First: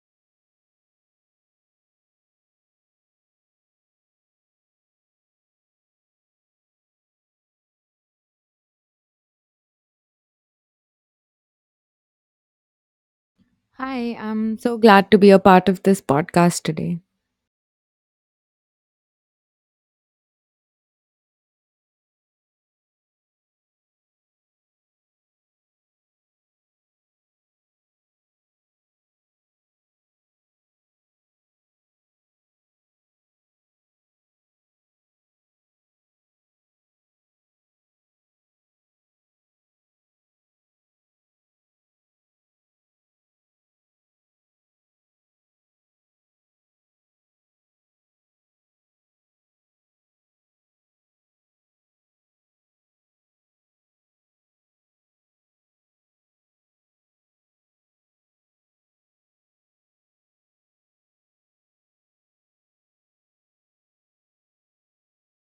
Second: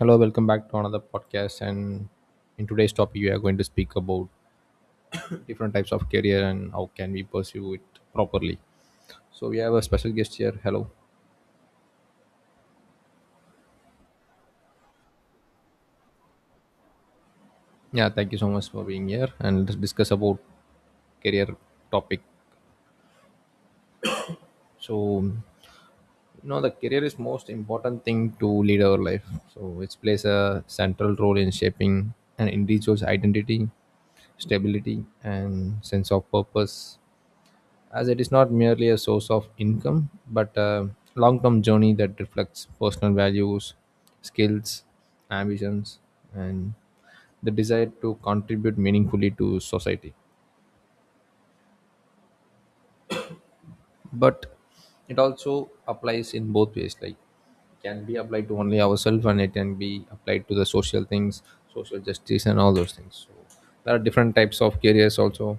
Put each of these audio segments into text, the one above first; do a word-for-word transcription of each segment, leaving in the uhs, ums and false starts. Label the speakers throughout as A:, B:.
A: Hello, welcome back to another podcast. And in today's topic, we are going to speak about different types of career and how can we pursue it properly. So we have a special guest here. Hello.
B: Hi, I'm so glad to be a part of this podcast today.
A: Yeah, thank you so much for being here and let's discuss about career topic. So you know the career is most important thing to lead our life. So it plays a central role in shaping an individual's identity, stability, and sense of purpose, as it is not merely a source of income but a long term journey that reflects personal values, skills, ambitions, and the desire to contribute meaningfully to society. But it also applies in both ways, like can be applied to only ourselves and it can be applied to the social things, social justice and all those things. So there are different types of careers also.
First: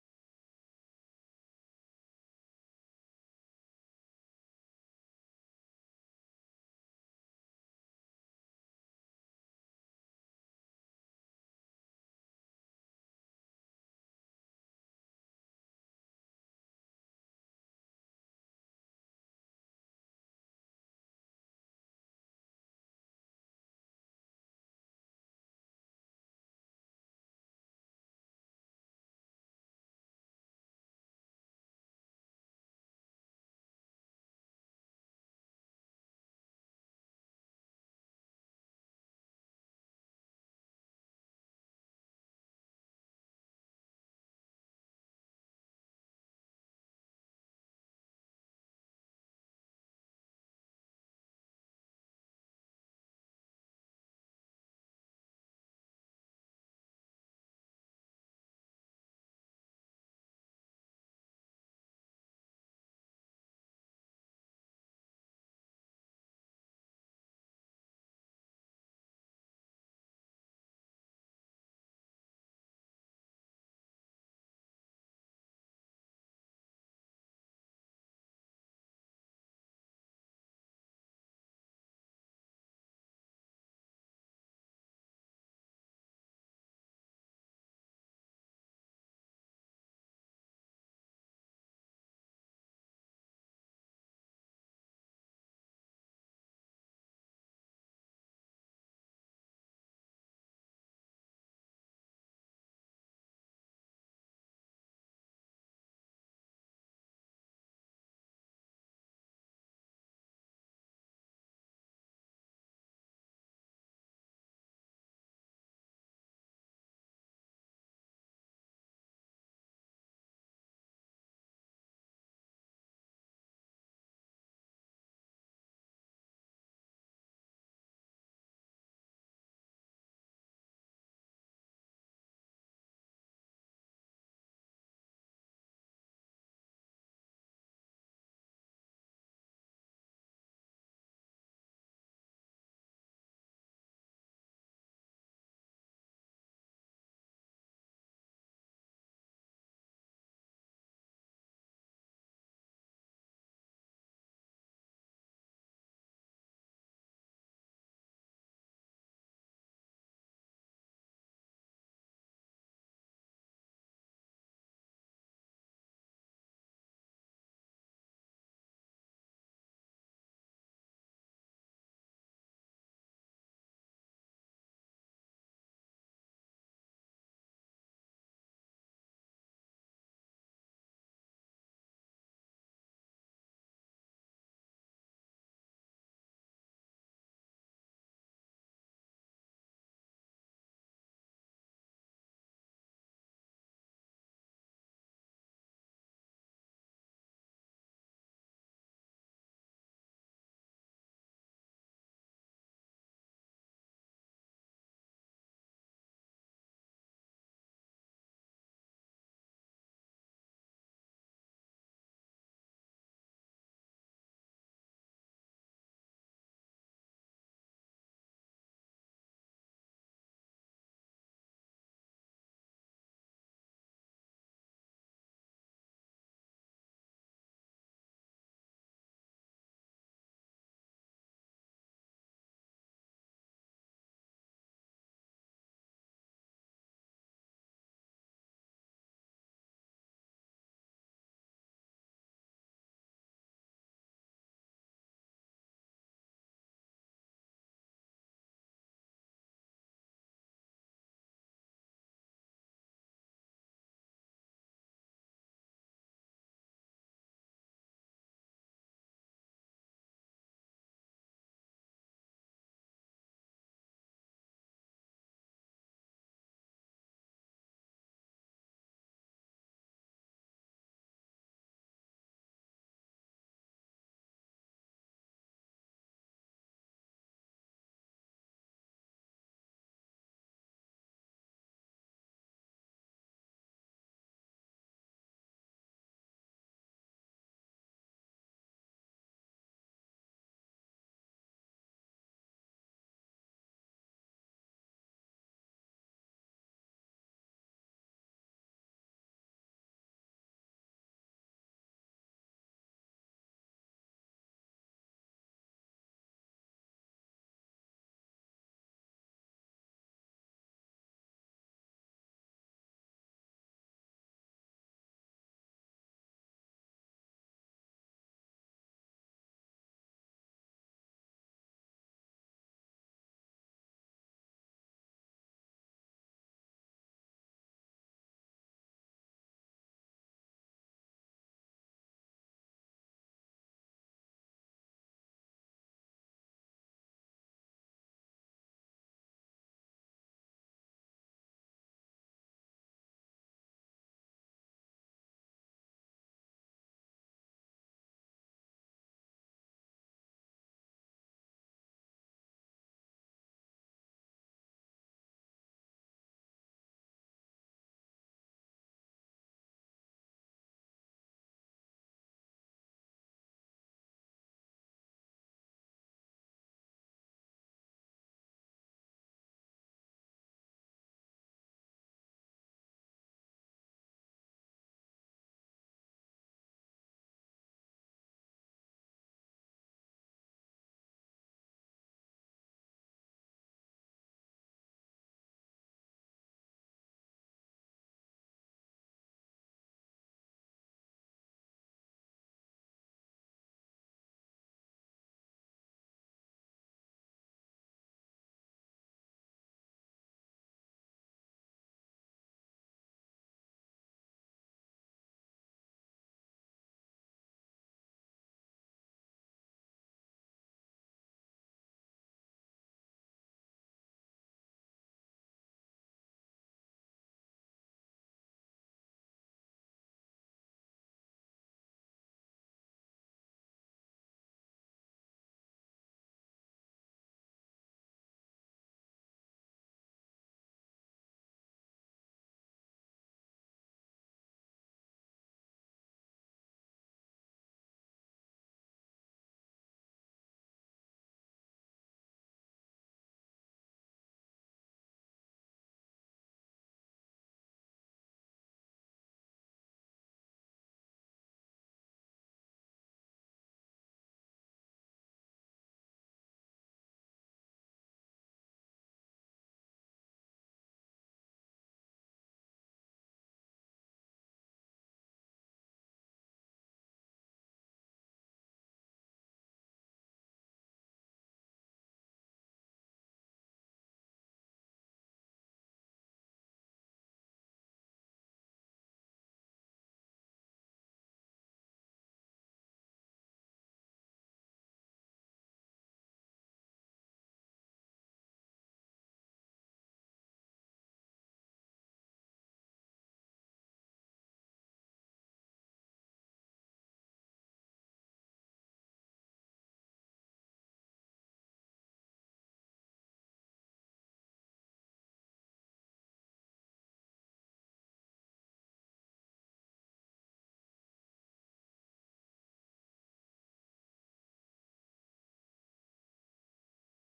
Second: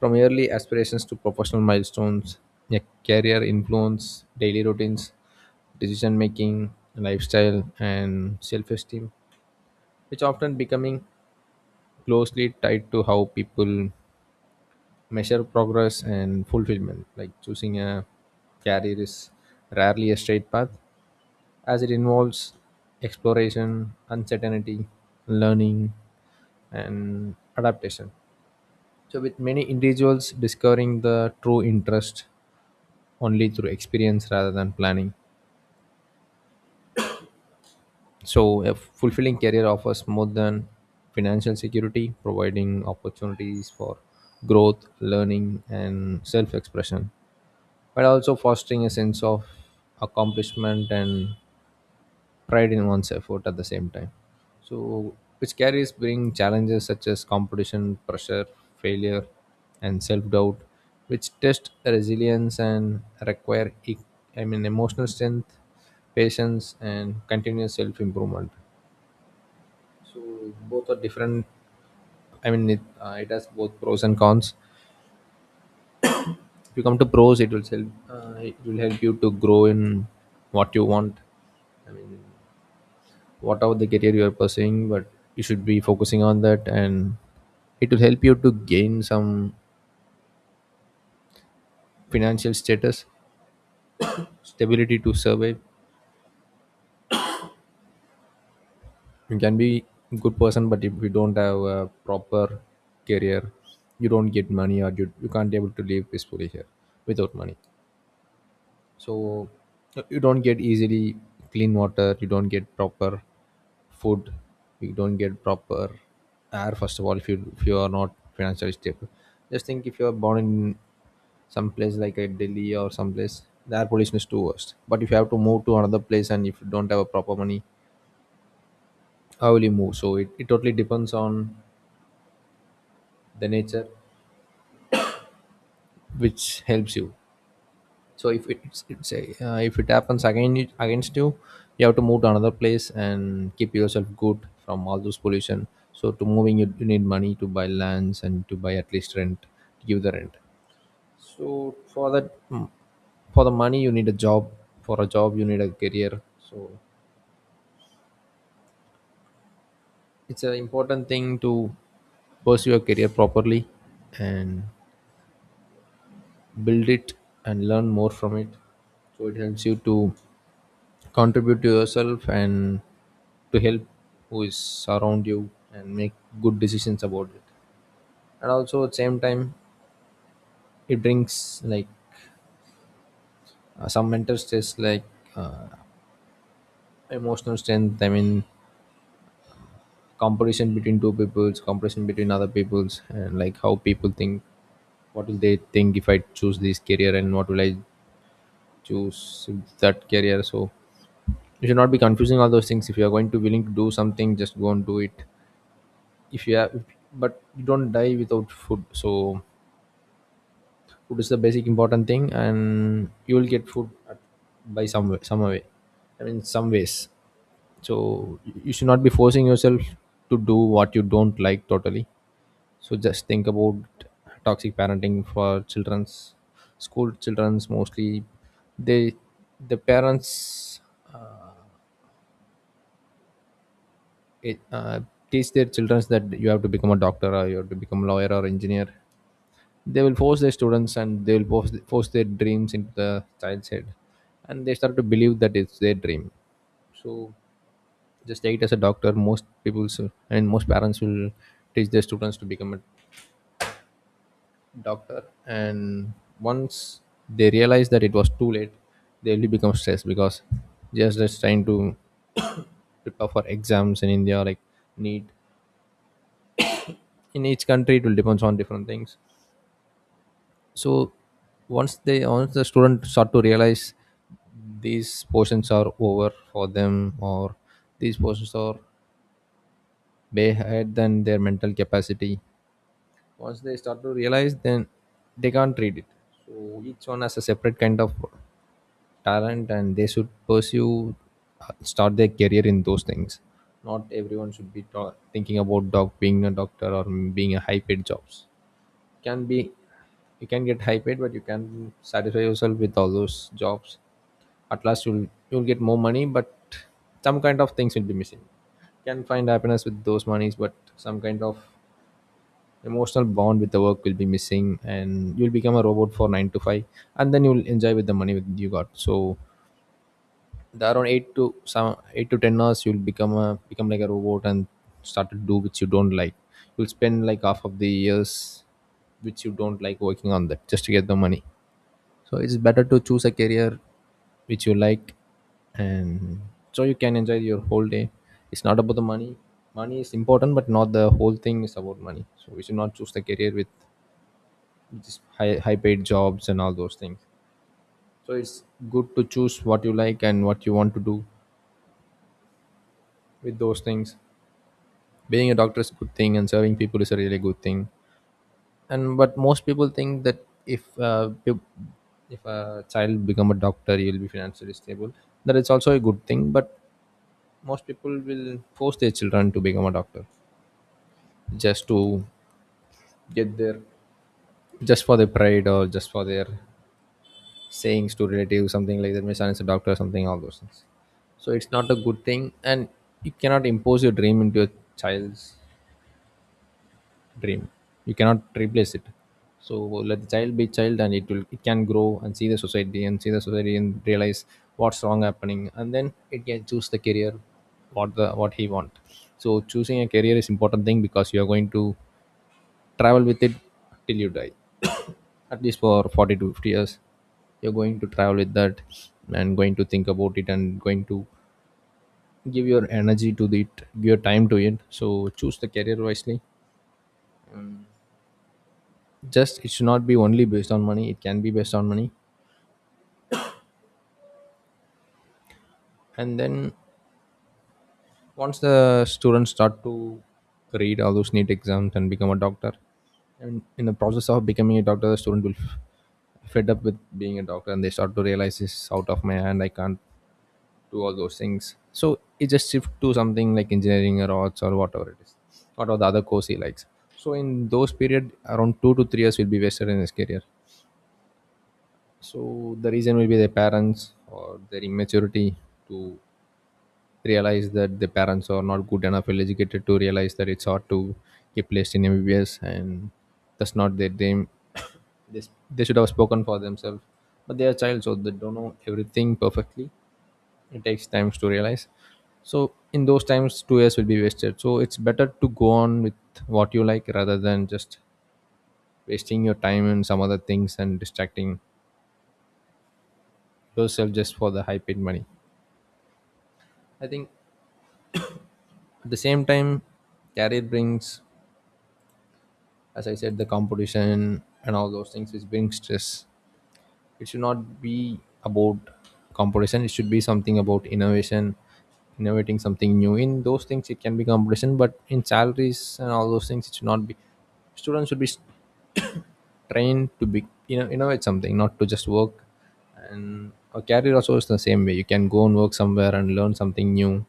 A: From early aspirations to professional milestones, a career influence daily routines, decision making, lifestyle, and self esteem, which often becoming closely tied to how people measure progress and fulfillment. Like choosing a career is rarely a straight path, as it involves exploration, uncertainty, learning, and adaptation. So, with many individuals discovering the true interest only through experience rather than planning. So, a fulfilling career offers more than financial security, providing opportunities for growth, learning, and self expression, but also fostering a sense of accomplishment and pride in one's effort at the same time. So, which careers bring challenges such as competition, pressure, failure, and self doubt, which test resilience and require, e- I mean, emotional strength, patience, and continuous self improvement. So both are different. I mean, it, uh, it has both pros and cons. If you come to pros, it will help. Uh, it will help you to grow in what you want, whatever the career you are pursuing. But you should be focusing on that, and it will help you to gain some financial status, stability to survive. You can be good person, but if you don't have a proper career, you don't get money, or you, you can't be able to live peacefully here without money. So you don't get easily clean water, you don't get proper food, you don't get proper air. First of all, if you if you are not financially stable, just think. If you are born in some place like a Delhi or some place, the air pollution is too worst, but if you have to move to another place and if you don't have a proper money, how will you move? So it, it totally depends on the nature which helps you. So if it- it's, it's a, uh, if it happens again, it- against you, you have to move to another place and keep yourself good from all those pollution. So to moving, you, you need money to buy lands and to buy, at least rent, to give the rent. So for that, mm, for the money, you need a job. For a job, you need a career. So it's an important thing to pursue your career properly and build it and learn more from it, so it helps you to contribute to yourself and to help who is around you and make good decisions about it. And also at same time, it brings like uh, some mental stress, like uh, emotional strength, I mean, comparison between two peoples, comparison between other peoples, and like how people think, what will they think if I choose this career, and what will I choose if that career. So you should not be confusing all those things. If you are going to willing to do something, just go and do it. If you have, but you don't die without food. So food is the basic important thing, and you will get food at, by some way, some way i mean some ways. So you should not be forcing yourself to do what you don't like totally. So just think about toxic parenting for children's, school children's mostly. They, the parents, uh, it, uh, teach their children that you have to become a doctor, or you have to become a lawyer or engineer. They will force their students, and they will force, force their dreams into the child's head, and they start to believe that it's their dream. So just take it as a doctor. Most people s- and most parents will teach their students to become a doctor, and once they realize that it was too late, they will become stressed. Because just just trying to prepare for exams in India, like neat in each country it will depends on different things. So once they once the student start to realize these portions are over for them, or these portions are way ahead than their mental capacity, once they start to realize, then they can't read it. So each one has a separate kind of talent, and they should pursue, uh, start their career in those things. Not everyone should be ta- thinking about doc being a doctor or being a high paid jobs. Can be, you can get high paid, but you can satisfy yourself with all those jobs. At last, you'll you'll get more money, but some kind of things will be missing. Can find happiness with those monies, but some kind of emotional bond with the work will be missing, and you'll become a robot for nine to five, and then you'll enjoy with the money with you got. So the around eight to some eight to ten hours, you'll become a become like a robot, and start to do which you don't like. You'll spend like half of the years which you don't like working on that, just to get the money. So it's better to choose a career which you like, and so you can enjoy your whole day. It's not about the money. Money is important, but not the whole thing is about money. So we should not choose the career with just high, high paid jobs and all those things. So it's good to choose what you like and what you want to do with those things. Being a doctor is a good thing, and serving people is a really good thing, and but most people think that if uh, peop- if a child become a doctor, he will be financially stable. That is also a good thing, but most people will force their children to become a doctor, just to get their, just for their pride, or just for their sayings to relatives, something like that, my son is a doctor, or something all those things. So it's not a good thing. And you cannot impose your dream into your child's dream. You cannot replace it. So let the child be child, and it will it can grow and see the society and see the society and realize what's wrong happening, and then it can choose the career what the what he want. So choosing a career is important thing, because you are going to travel with it till you die. At least for forty to fifty years, you're going to travel with that, and going to think about it, and going to give your energy to it, give your time to it. So choose the career wisely. Just it should not be only based on money. It can be based on money. And then once the students start to read all those neat exams and become a doctor, and in the process of becoming a doctor, the student will f- fed up with being a doctor, and they start to realize, this is out of my hand, I can't do all those things, so it just shift to something like engineering or arts or whatever it is, whatever the other course he likes. So in those period, around two to three years will be wasted in his career. So the reason will be their parents, or their immaturity to realize that the parents are not good enough well educated to realize that it's hard to get placed in M B B S, and that's not their dream. they, s- they should have spoken for themselves, but they are child, so they don't know everything perfectly. It takes times to realize. So in those times, two years will be wasted. So it's better to go on with what you like rather than just wasting your time in some other things and distracting yourself just for the high paid money. I think at the same time, career brings, as I said, the competition and all those things, which brings stress. It should not be about competition. It should be something about innovation, innovating something new. In those things, it can be competition, but in salaries and all those things, it should not be. Students should be trained to be you know innovate something, not to just work. And a career also is the same way: you can go and work somewhere and learn something new,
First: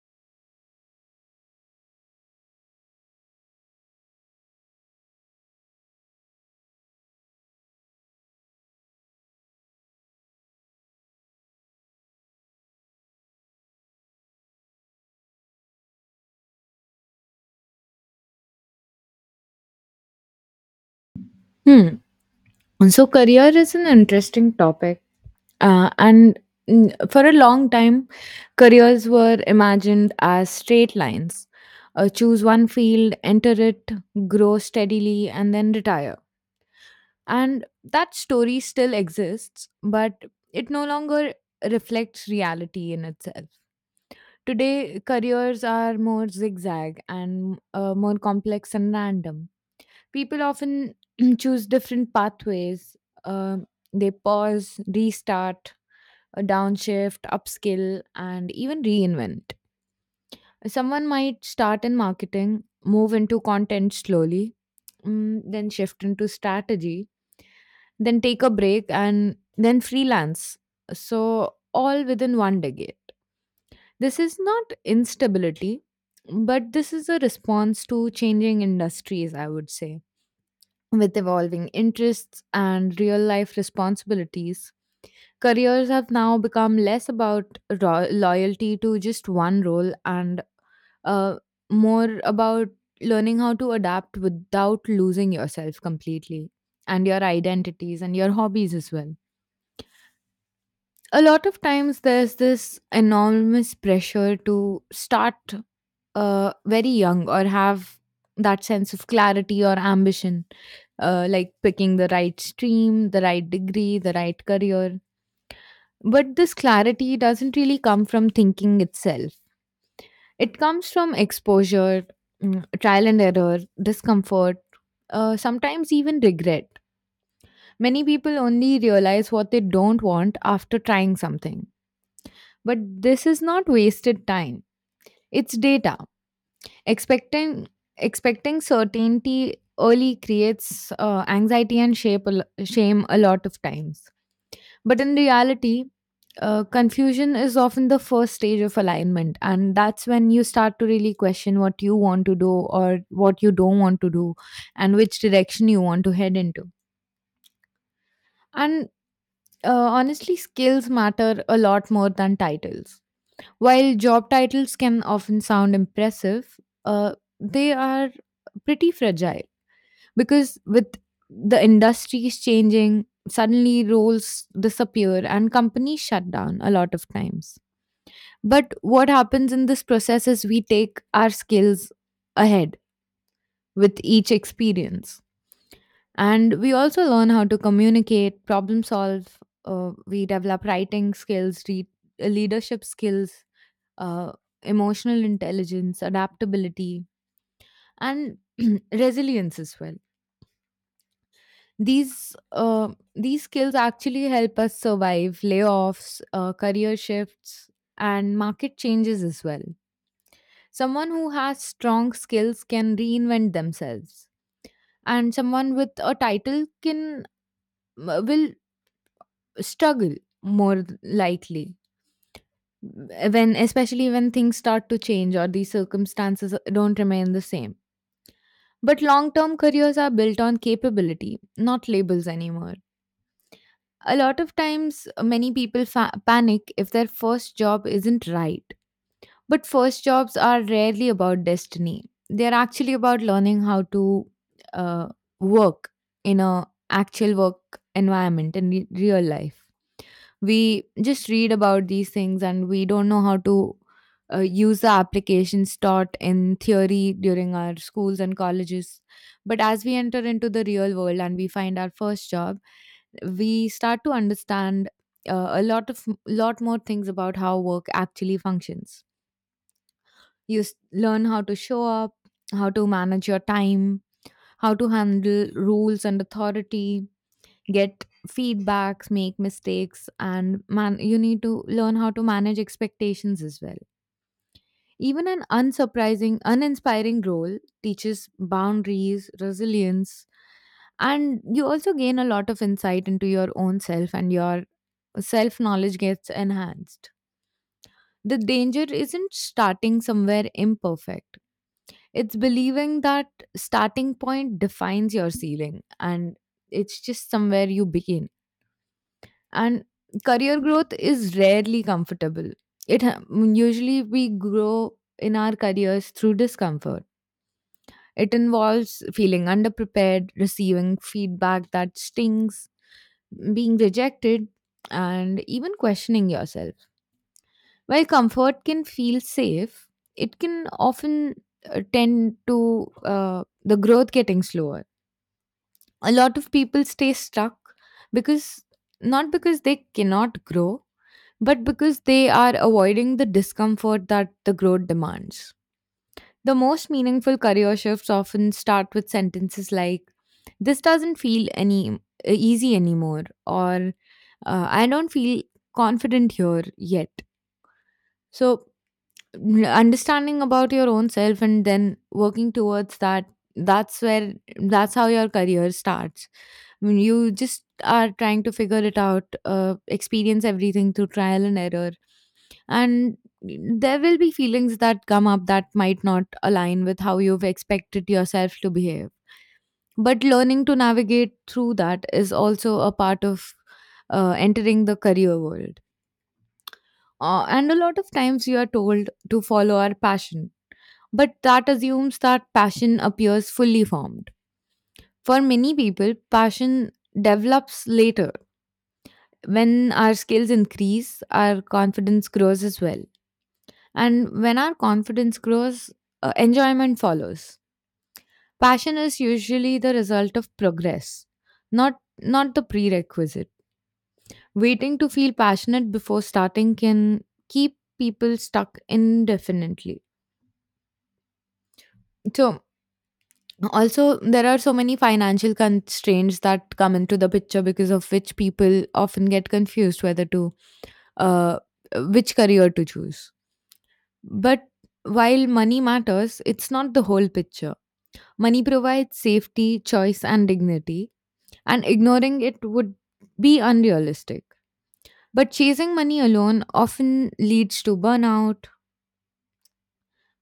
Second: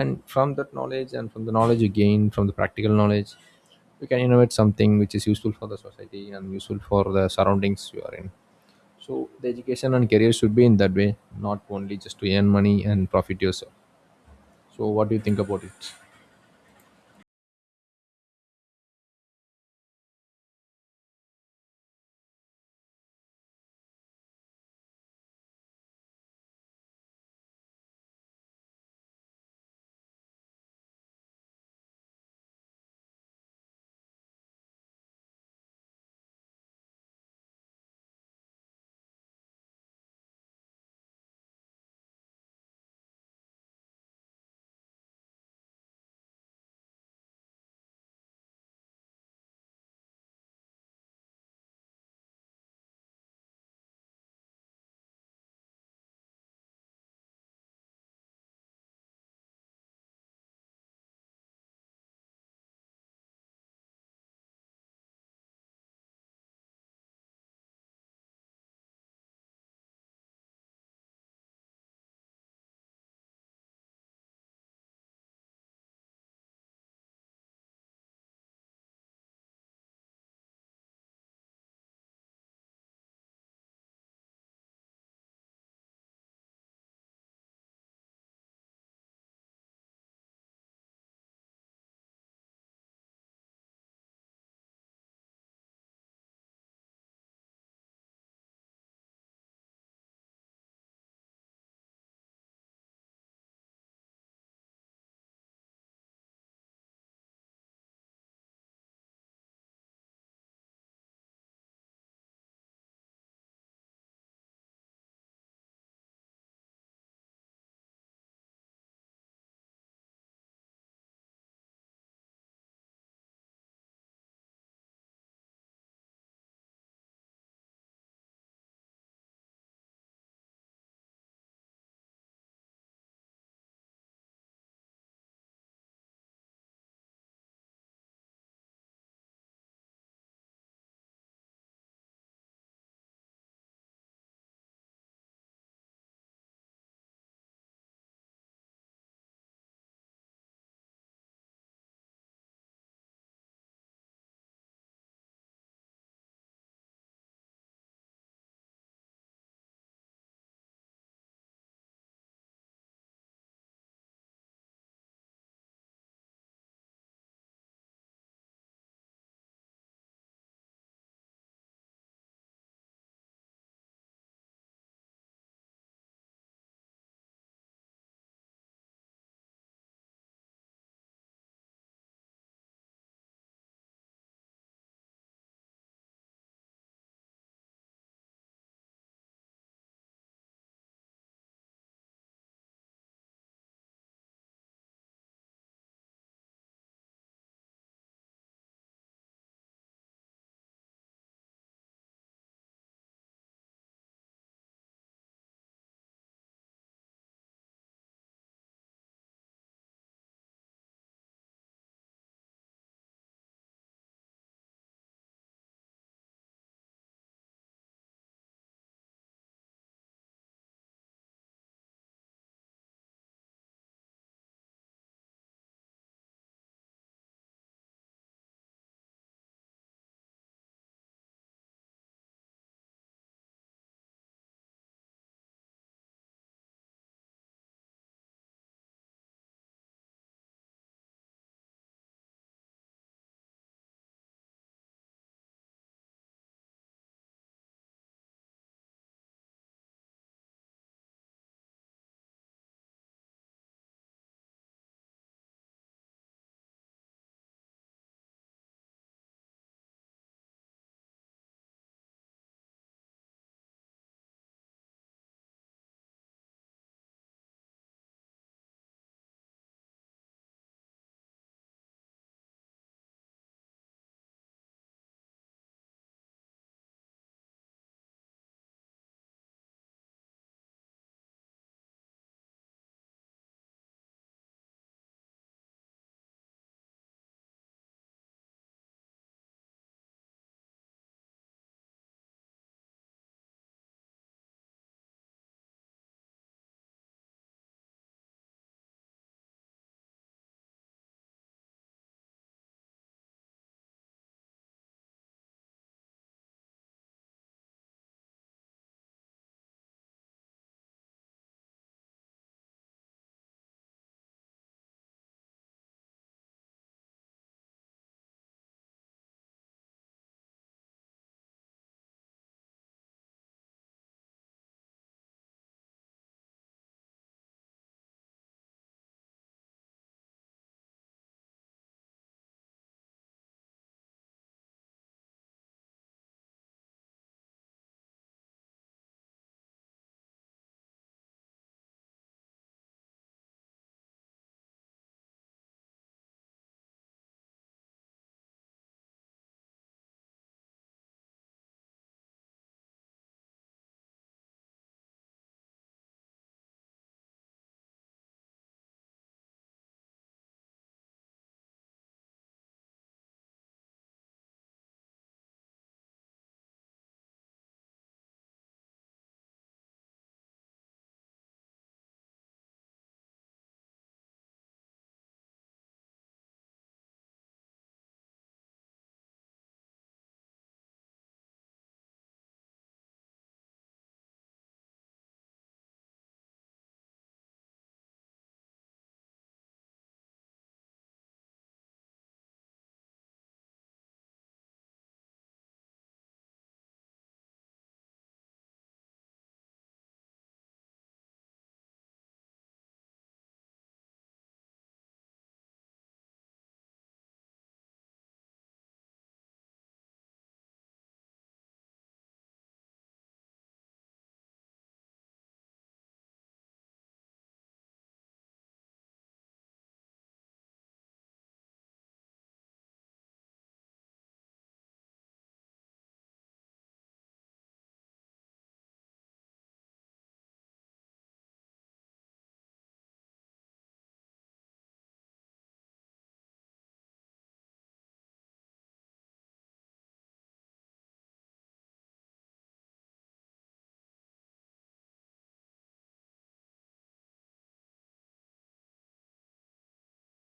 A: and from that knowledge, and from the knowledge you gain from the practical knowledge, you can innovate something which is useful for the society and useful for the surroundings you are in. So the education and career should be in that way, not only just to earn money and profit yourself. So what do you think about it?
B: Hmm. So, career is an interesting topic. Uh, and mm, for a long time, careers were imagined as straight lines, uh, choose one field, enter it, grow steadily, and then retire. And that story still exists, but it no longer reflects reality in itself. Today, careers are more zigzag and uh, more complex and random. People often choose different pathways. Um, they pause, restart, uh, downshift, upskill, and even reinvent. Someone might start in marketing, move into content slowly, mm, then shift into strategy, then take a break, and then freelance. So, all within one decade. This is not instability, but this is a response to changing industries, I would say. With evolving interests and real life responsibilities, careers have now become less about ro- loyalty to just one role and uh, more about learning how to adapt without losing yourself completely and your identities and your hobbies as well. A lot of times, there's this enormous pressure to start uh, very young or have that sense of clarity or ambition, uh, like picking the right stream, the right degree, the right career. But this clarity doesn't really come from thinking itself, it comes from exposure, mm, trial and error, discomfort, uh, sometimes even regret. Many people only realize what they don't want after trying something. But this is not wasted time, it's data. Expecting expecting certainty early creates uh, anxiety and shape a, lo- shame a lot of times. But in reality, uh, confusion is often the first stage of alignment, and that's when you start to really question what you want to do or what you don't want to do, and which direction you want to head into. And uh, honestly, skills matter a lot more than titles. While job titles can often sound impressive, uh, they are pretty fragile, because with the industries changing, suddenly roles disappear and companies shut down a lot of times. But what happens in this process is we take our skills ahead with each experience, and we also learn how to communicate, problem solve. Uh, we develop writing skills re- uh, leadership skills, uh, emotional intelligence, adaptability, and resilience as well. These uh, these skills actually help us survive layoffs, uh, career shifts, and market changes as well. Someone who has strong skills can reinvent themselves, and someone with a title can uh, will struggle more likely, eh, when especially when things start to change or the circumstances uh, don't remain the same. But long term careers are built on capability, not labels anymore. A lot of times, uh, many people fa- panic if their first job isn't right. But first jobs are rarely about destiny. They're actually about learning how to uh, work in a actual work environment in re- real life. We just read about these things and we don't know how to uh, use the applications taught in theory during our schools and colleges. But as we enter into the real world and we find our first job, we start to understand uh, a lot of lot more things about how work actually functions. You s- learn how to show up, how to manage your time, how to handle rules and authority, get feedbacks, make mistakes, and man, you need to learn how to manage expectations as well. Even an unsurprising, uninspiring role teaches boundaries, resilience, and you also gain a lot of insight into your own self, and your self knowledge gets enhanced. The danger isn't starting somewhere imperfect, it's believing that starting point defines your ceiling, and it's just somewhere you begin. And career growth is rarely comfortable. It ha- usually we grow in our careers through discomfort. It involves feeling underprepared, receiving feedback that stings, being rejected, and even questioning yourself. While comfort can feel safe, it can often uh, tend to uh, the growth getting slower. A lot of people stay stuck because, not because they cannot grow, but because they are avoiding the discomfort that the growth demands. The most meaningful career shifts often start with sentences like, "This doesn't feel any e-, easy anymore," or, uh, "I don't feel confident here yet." So, n- understanding about your own self and then working towards that, that's where that's how your career starts. I mean, you just are trying to figure it out, uh, experience everything through trial and error, and there will be feelings that come up that might not align with how you've expected yourself to behave, but learning to navigate through that is also a part of uh, entering the career world. Uh, and a lot of times you are told to follow our passion, but that assumes that passion appears fully formed. For many people, passion develops later, when our skills increase, our confidence grows as well. And when our confidence grows, uh, enjoyment follows. Passion is usually the result of progress, not not the prerequisite. Waiting to feel passionate before starting can keep people stuck indefinitely. So, also, there are so many financial constraints that come into the picture, because of which people often get confused whether to uh, which career to choose. But while money matters, it's not the whole picture. Money provides safety, choice, and dignity, and ignoring it would be unrealistic. But chasing money alone often leads to burnout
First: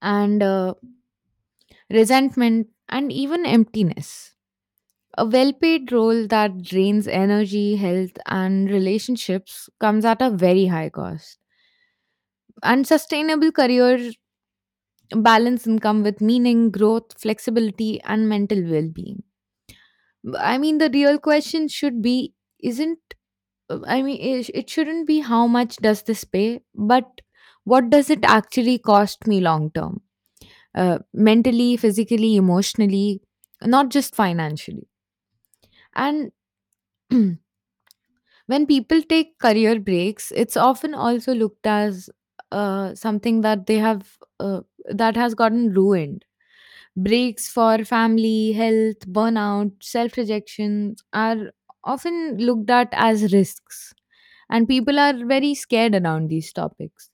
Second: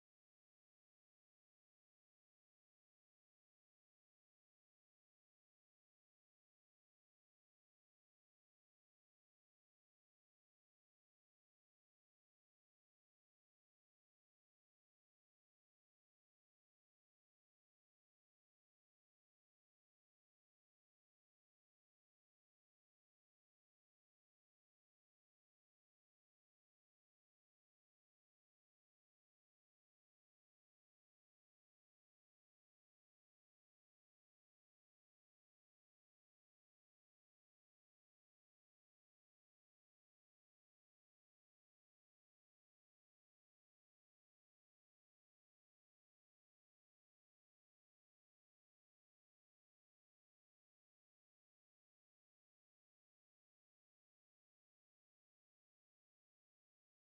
B: and uh, resentment and even emptiness. A well paid role that drains energy, health, and relationships comes at a very high cost. And sustainable career balance income with meaning, growth, flexibility, and mental well being. I mean, the real question should be isn't, I mean, it it shouldn't be how much does this pay, but what does it actually cost me long term? Uh, mentally, physically, emotionally, not just financially. And when people take career breaks, it's often also looked as uh, something that they have uh, that has gotten ruined. Breaks for family, health, burnout, self-rejection are often looked at as risks, and people are very scared around these topics.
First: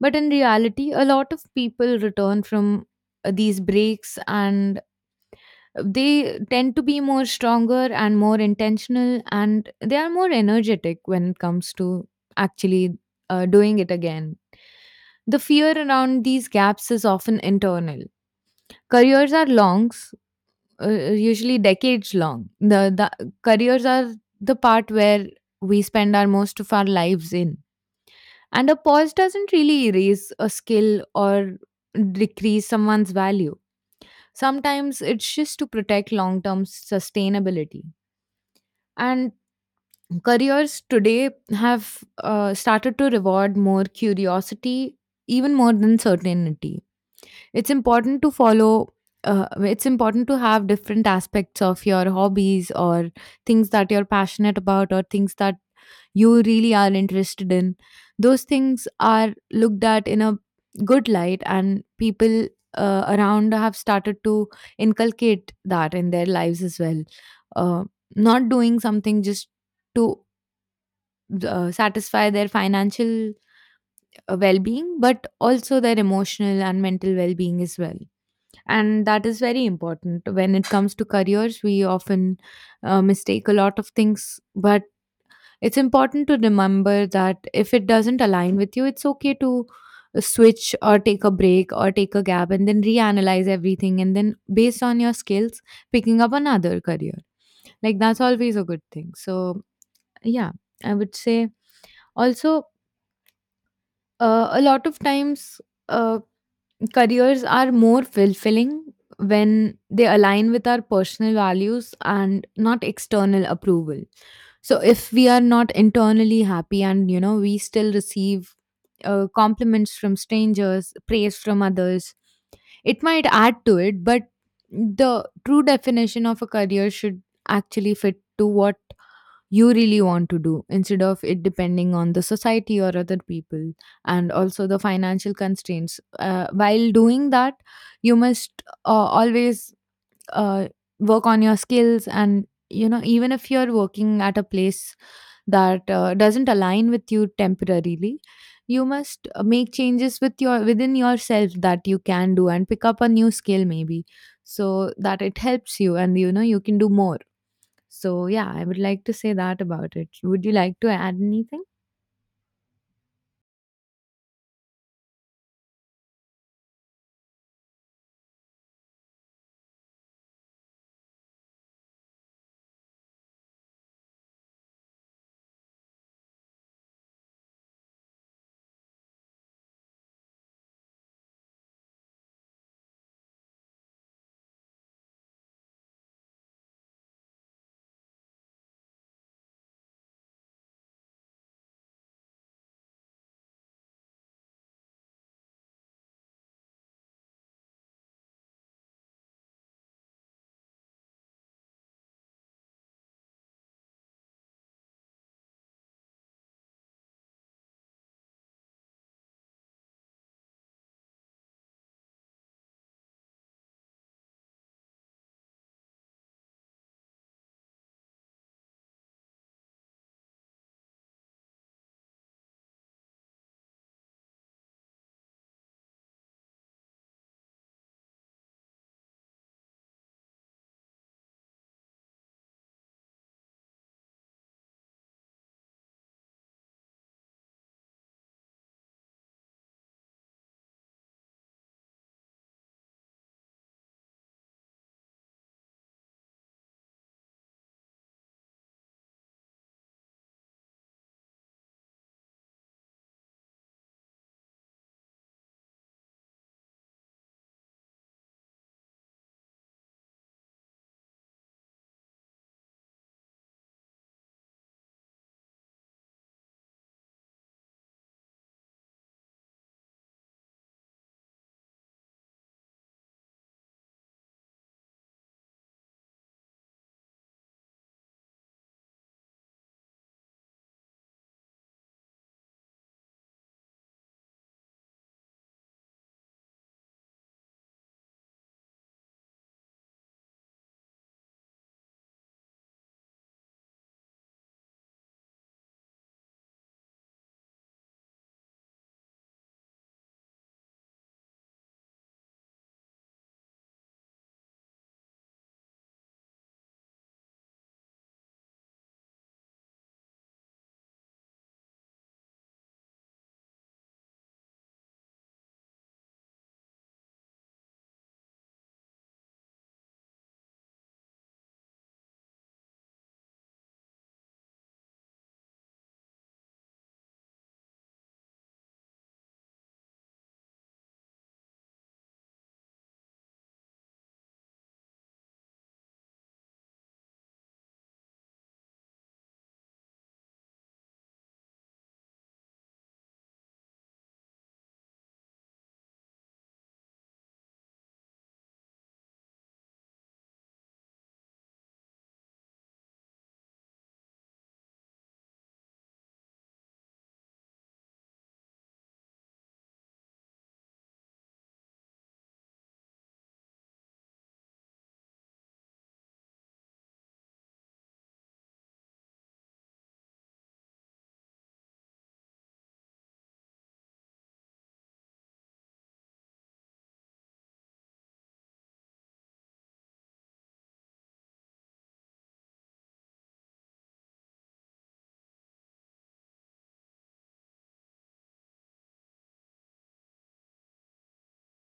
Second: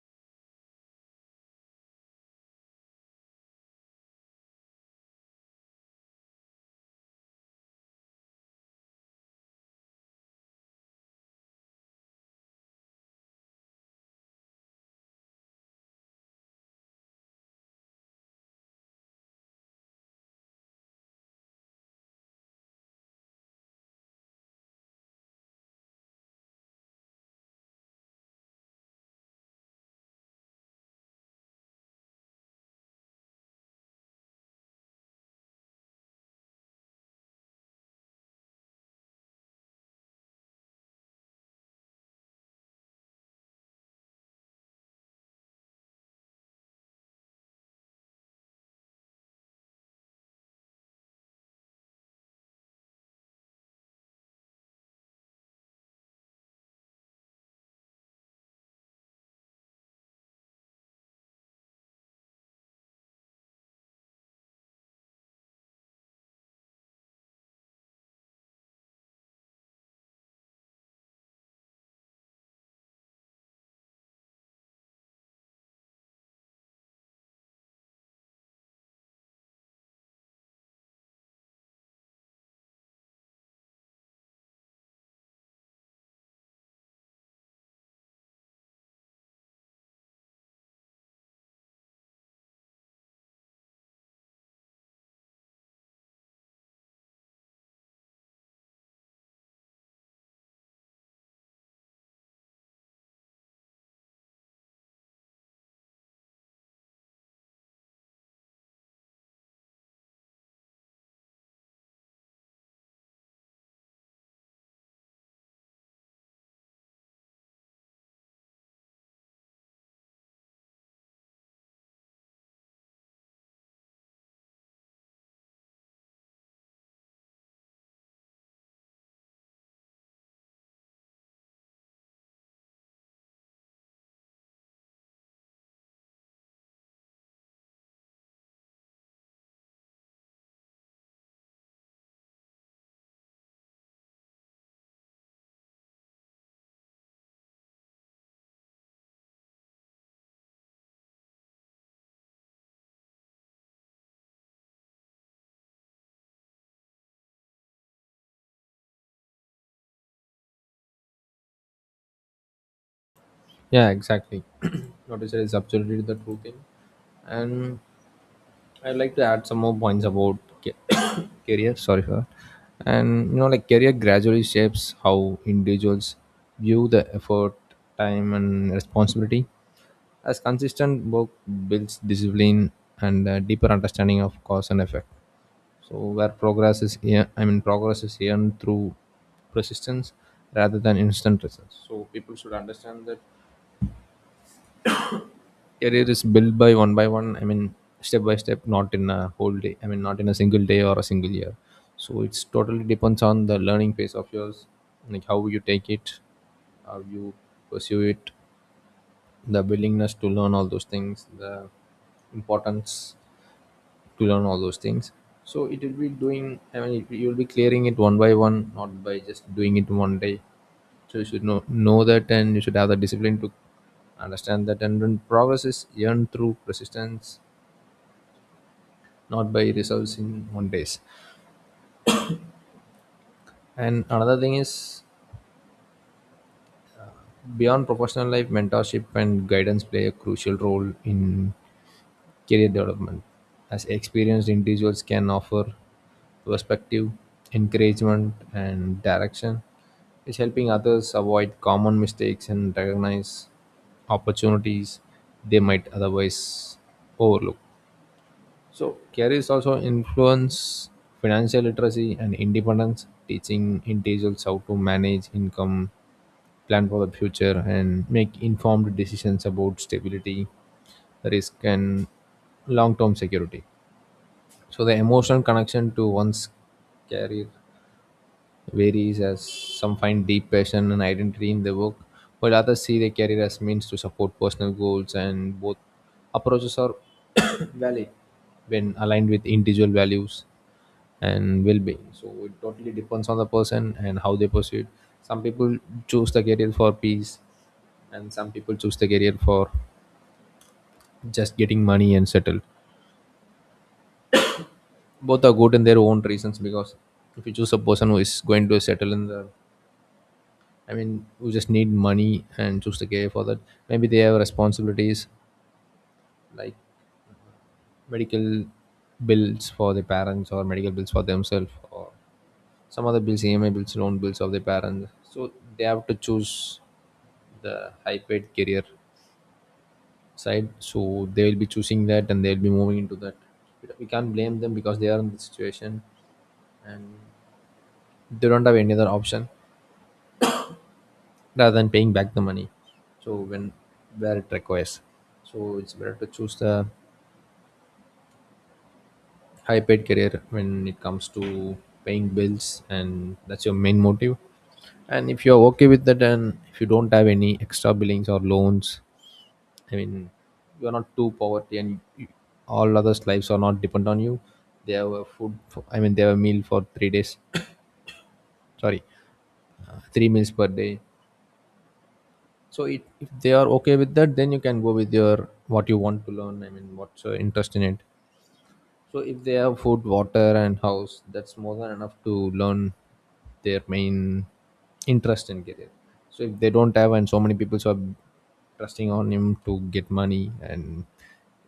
B: But in reality, a lot of people return from uh, these breaks, and they tend to be more stronger and more intentional, and they are more energetic when it comes to actually uh, doing it again. The fear around these gaps is often internal. Careers are long s- uh, usually decades long. The, the careers are the part where we spend our most of our lives in, and a pause doesn't really erase a skill or decrease someone's value. Sometimes it's just to protect long term sustainability. And careers today have uh, started to reward more curiosity, even more than certainty. It's important to follow, uh, it's important to have different aspects of your hobbies or things that you're passionate about or things that you really are interested in. Those things are looked at in a good light, and people uh, around have started to inculcate that in their lives as well. Uh, Not doing something just to uh, satisfy their financial uh, well being, but also their emotional and mental well being as well. And that is very important. When it comes to careers, we often uh, mistake a lot of things, but it's important to remember that if it doesn't align with you, it's okay to switch or take a break or take a gap and then reanalyze everything, and then based on your skills picking up another career, like that's always a good thing. So yeah, I would say, also, uh, a lot of times uh, careers are more fulfilling when they align with our personal values and not external approval. So if we are not internally happy and you know we still receive uh, compliments from strangers, praise from others, it might add to it, but the true definition of a career should actually fit to what you really want to do, instead of it depending on the society or other people. And also the financial constraints, uh, while doing that you must uh, always uh, work on your skills. And you know, even if you're working at a place that uh, doesn't align with you temporarily, you must uh, make changes with your within yourself that you can do, and pick up a new skill maybe, so that it helps you and you know you can do more. So yeah, I would like to say that about it. Would you like to add anything?
A: Yeah, exactly. What you said is absolutely the true thing. And I'd like to add some more points about ca- career, sorry for that. And you know, like, career gradually shapes how individuals view the effort, time, and responsibility. As consistent work builds discipline and a deeper understanding of cause and effect. So where progress is ear- I mean, progress is earned through persistence rather than instant results. So people should understand that career is built by one by one, I mean step by step, not in a whole day. I mean, not in a single day or a single year. So it's totally depends on the learning phase of yours, like how you take it, how you pursue it, the willingness to learn all those things, the importance to learn all those things. So it will be doing, I mean, it, you'll be clearing it one by one, not by just doing it one day. So you should know know that, and you should have the discipline to understand that, and then progress is earned through persistence, not by results in one days. And another thing is, beyond professional life, mentorship and guidance play a crucial role in career development, as experienced individuals can offer perspective, encouragement, and direction, is helping others avoid common mistakes and recognize opportunities they might otherwise overlook. So, careers also influence financial literacy and independence, teaching individuals how to manage income, plan for the future, and make informed decisions about stability, risk, and long term security. So the emotional connection to one's career varies, as some find deep passion and identity in their work, while others see their career as means to support personal goals, and both approaches are valid when aligned with individual values and well-being. So it totally depends on the person and how they pursue it. Some people choose the career for peace, and some people choose the career for just getting money and settle. Both are good in their own reasons, because if you choose a person who is going to settle in the, i mean who just need money and choose to care for that, maybe they have responsibilities, like medical bills for their parents or medical bills for themselves, or some other bills, EMI bills, loan bills of their parents. So they have to choose the high paid career side, so they will be choosing that and they'll be moving into that. We we can't blame them because they are in the situation, and they don't have any other option rather than paying back the money. So when, where it requires, so it's better to choose the high paid career when it comes to paying bills and that's your main motive. And if you're okay with that, and if you don't have any extra billings or loans, I mean, you're not too poverty, and you- all others lives are not dependent on you, they have a food for, I mean, they have a meal for three days. Sorry, uh, three meals per day. So it, if they are okay with that, then you can go with your what you want to learn. I mean, what's your interest in it. So if they have food, water, and house, that's more than enough to learn their main interest and career. So if they don't have, and so many people are trusting on him to get money, and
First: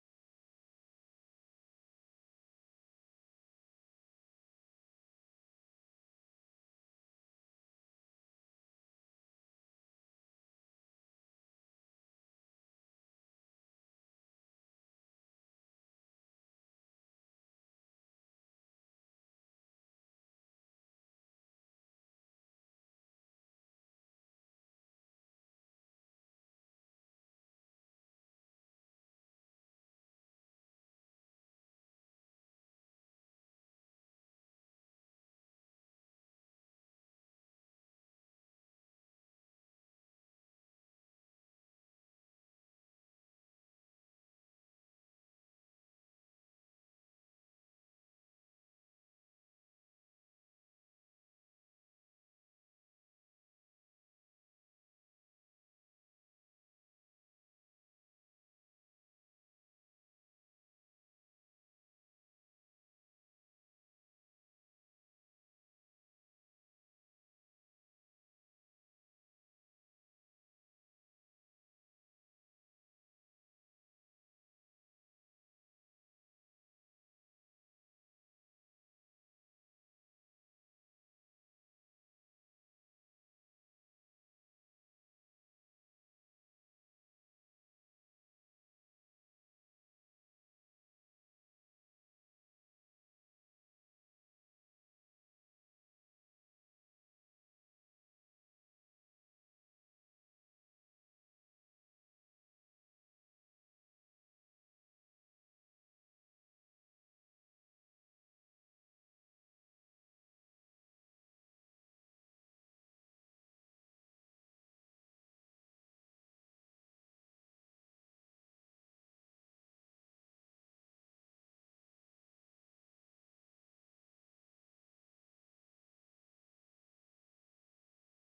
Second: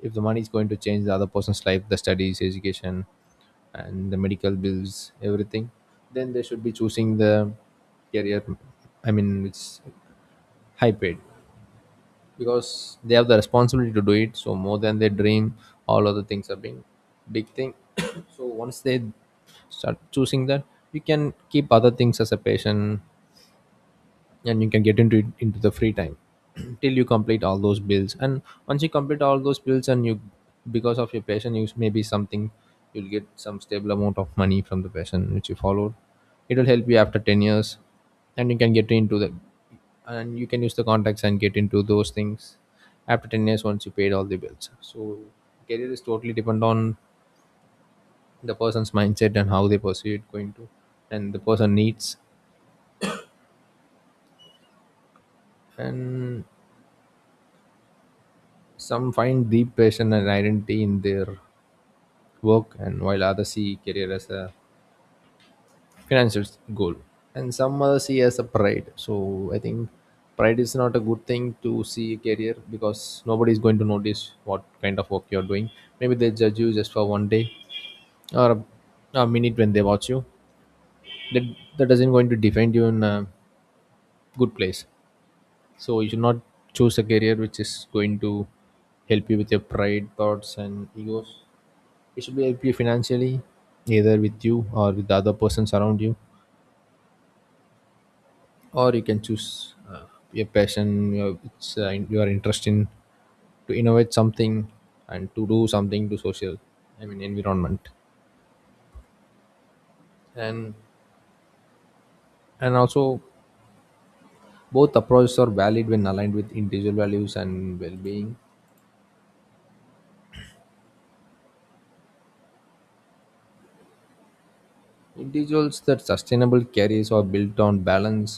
A: if the money is going to change the other person's life, the studies, education, and the medical bills, everything, then they should be choosing the career. I mean, it's high paid, because they have the responsibility to do it, so more than their dream, all other things are being big thing. So once they start choosing that, you can keep other things as a patient and you can get into it into the free time till you complete all those builds. And once you complete all those builds, and you, because of your passion, you maybe something, you'll get some stable amount of money from the passion which you followed. It will help you after ten years, and you can get into the, and you can use the contacts and get into those things after ten years, once you paid all the bills. So career is totally depend on the person's mindset and how they pursue it going to, and the person needs. And some find deep passion and identity in their work, and while others see career as a financial goal, and some others see as a pride. So I think pride is not a good thing to see a career, because nobody is going to notice what kind of work you're doing. Maybe they judge you just for one day, or a, a minute when they watch you. That that doesn't going to define you in a good place. So you should not choose a career which is going to help you with your pride, thoughts, and egos. It should be help you financially, either with you or with the other persons around you. Or you can choose uh, your passion, your, it's, uh, your interest in to innovate something and to do something to social, I mean environment. and and also, both approaches are valid when aligned with individual values and well-being. Individuals that sustainable careers are built on balance,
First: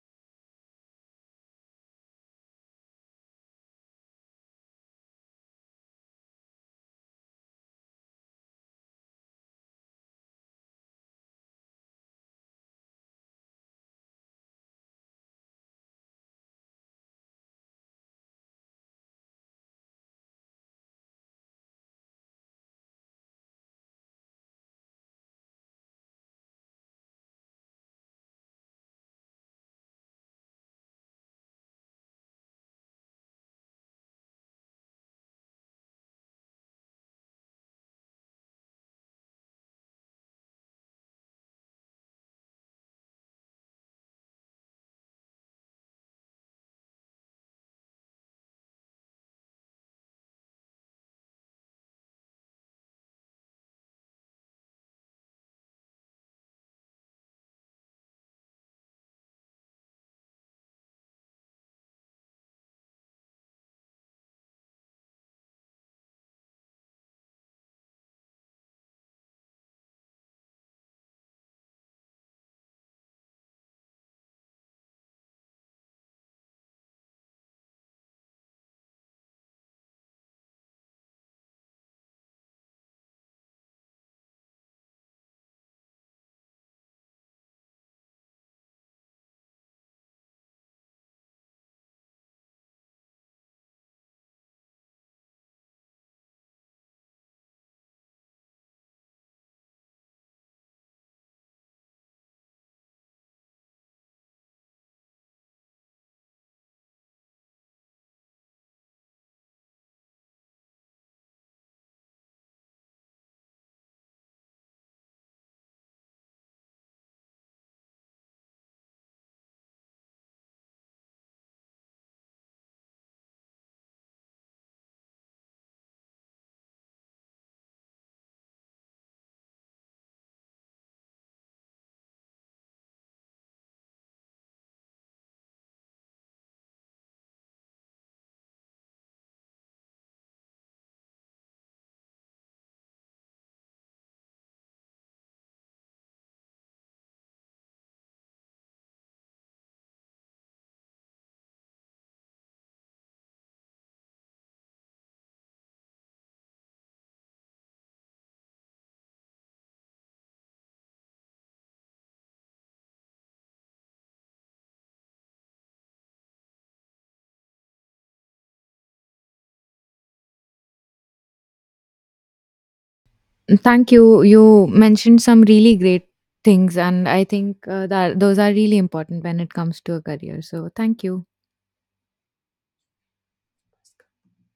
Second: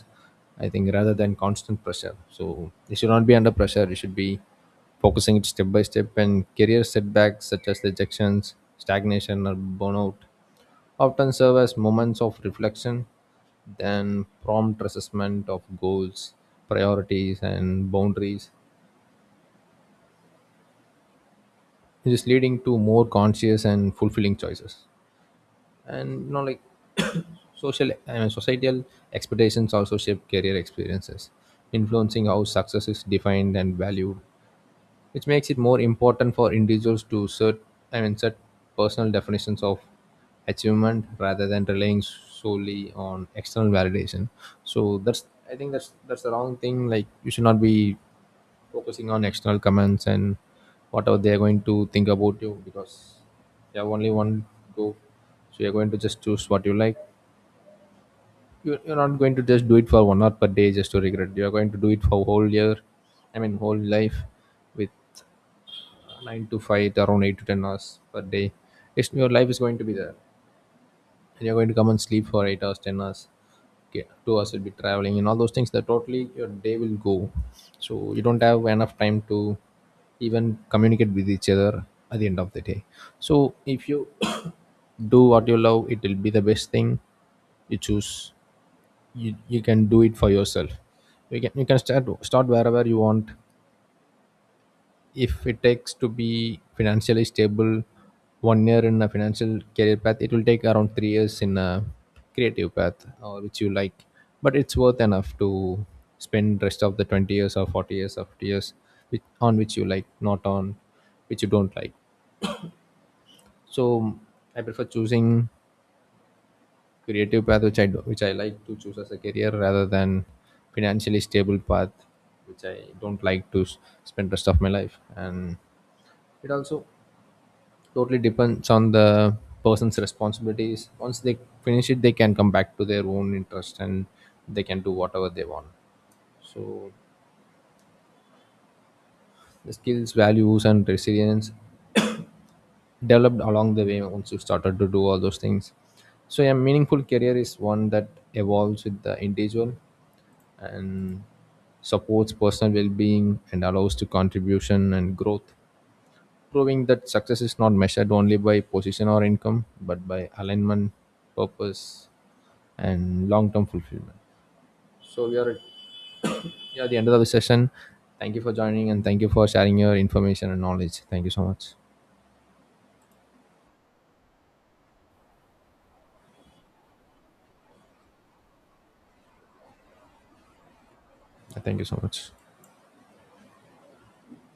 A: I think, rather than constant pressure. So they should not be under pressure, you should be focusing it step by step. And career setbacks such as rejections, stagnation, or burnout often serve as moments of reflection, then prompt assessment of goals, priorities, and boundaries, which is leading to more conscious and fulfilling choices. And you know, like, social I mean, societal expectations also shape career experiences, influencing how success is defined and valued, which makes it more important for individuals to set I mean set personal definitions of achievement rather than relying solely on external validation. So that's, I think that's that's the wrong thing. Like, you should not be focusing on external comments and whatever they are going to think about you, because you have only one go. So you're going to just choose what you like. You, you're not going to just do it for one hour per day just to regret, you're going to do it for whole year, I mean whole life, with uh, nine to five, around eight to ten hours per day. It's your life is going to be there. And you're going to come and sleep for eight hours, ten hours, okay, two hours will be traveling and all those things. That totally your day will go. So you don't have enough time to even communicate with each other at the end of the day. So if you do what you love, it will be the best thing you choose. You you can do it for yourself. You can you can start start wherever you want. If it takes to be financially stable one year in a financial career path, it will take around three years in a creative path, or which you like. But it's worth enough to spend rest of the twenty years or forty years or fifty years which, on which you like, not on which you don't like. So I prefer choosing creative path, which I do, which I like to choose as a career, rather than financially stable path, which I don't like to s- spend rest of my life. And it also totally depends on the person's responsibilities. Once they finish it, they can come back to their own interest and they can do whatever they want. So the skills, values, and resilience developed along the way once you started to do all those things. So a meaningful career is one that evolves with the individual and supports personal well-being and allows to contribution and growth, proving that success is not measured only by position or income, but by alignment, purpose, and long term fulfillment. So, we are at, yeah, the end of the session. Thank you for joining, and thank you for sharing your information and knowledge. Thank you so much.
B: Thank you. You mentioned some really great things, and I think uh, that those are really important when it comes to a career. So, thank you.
A: Thank you so much.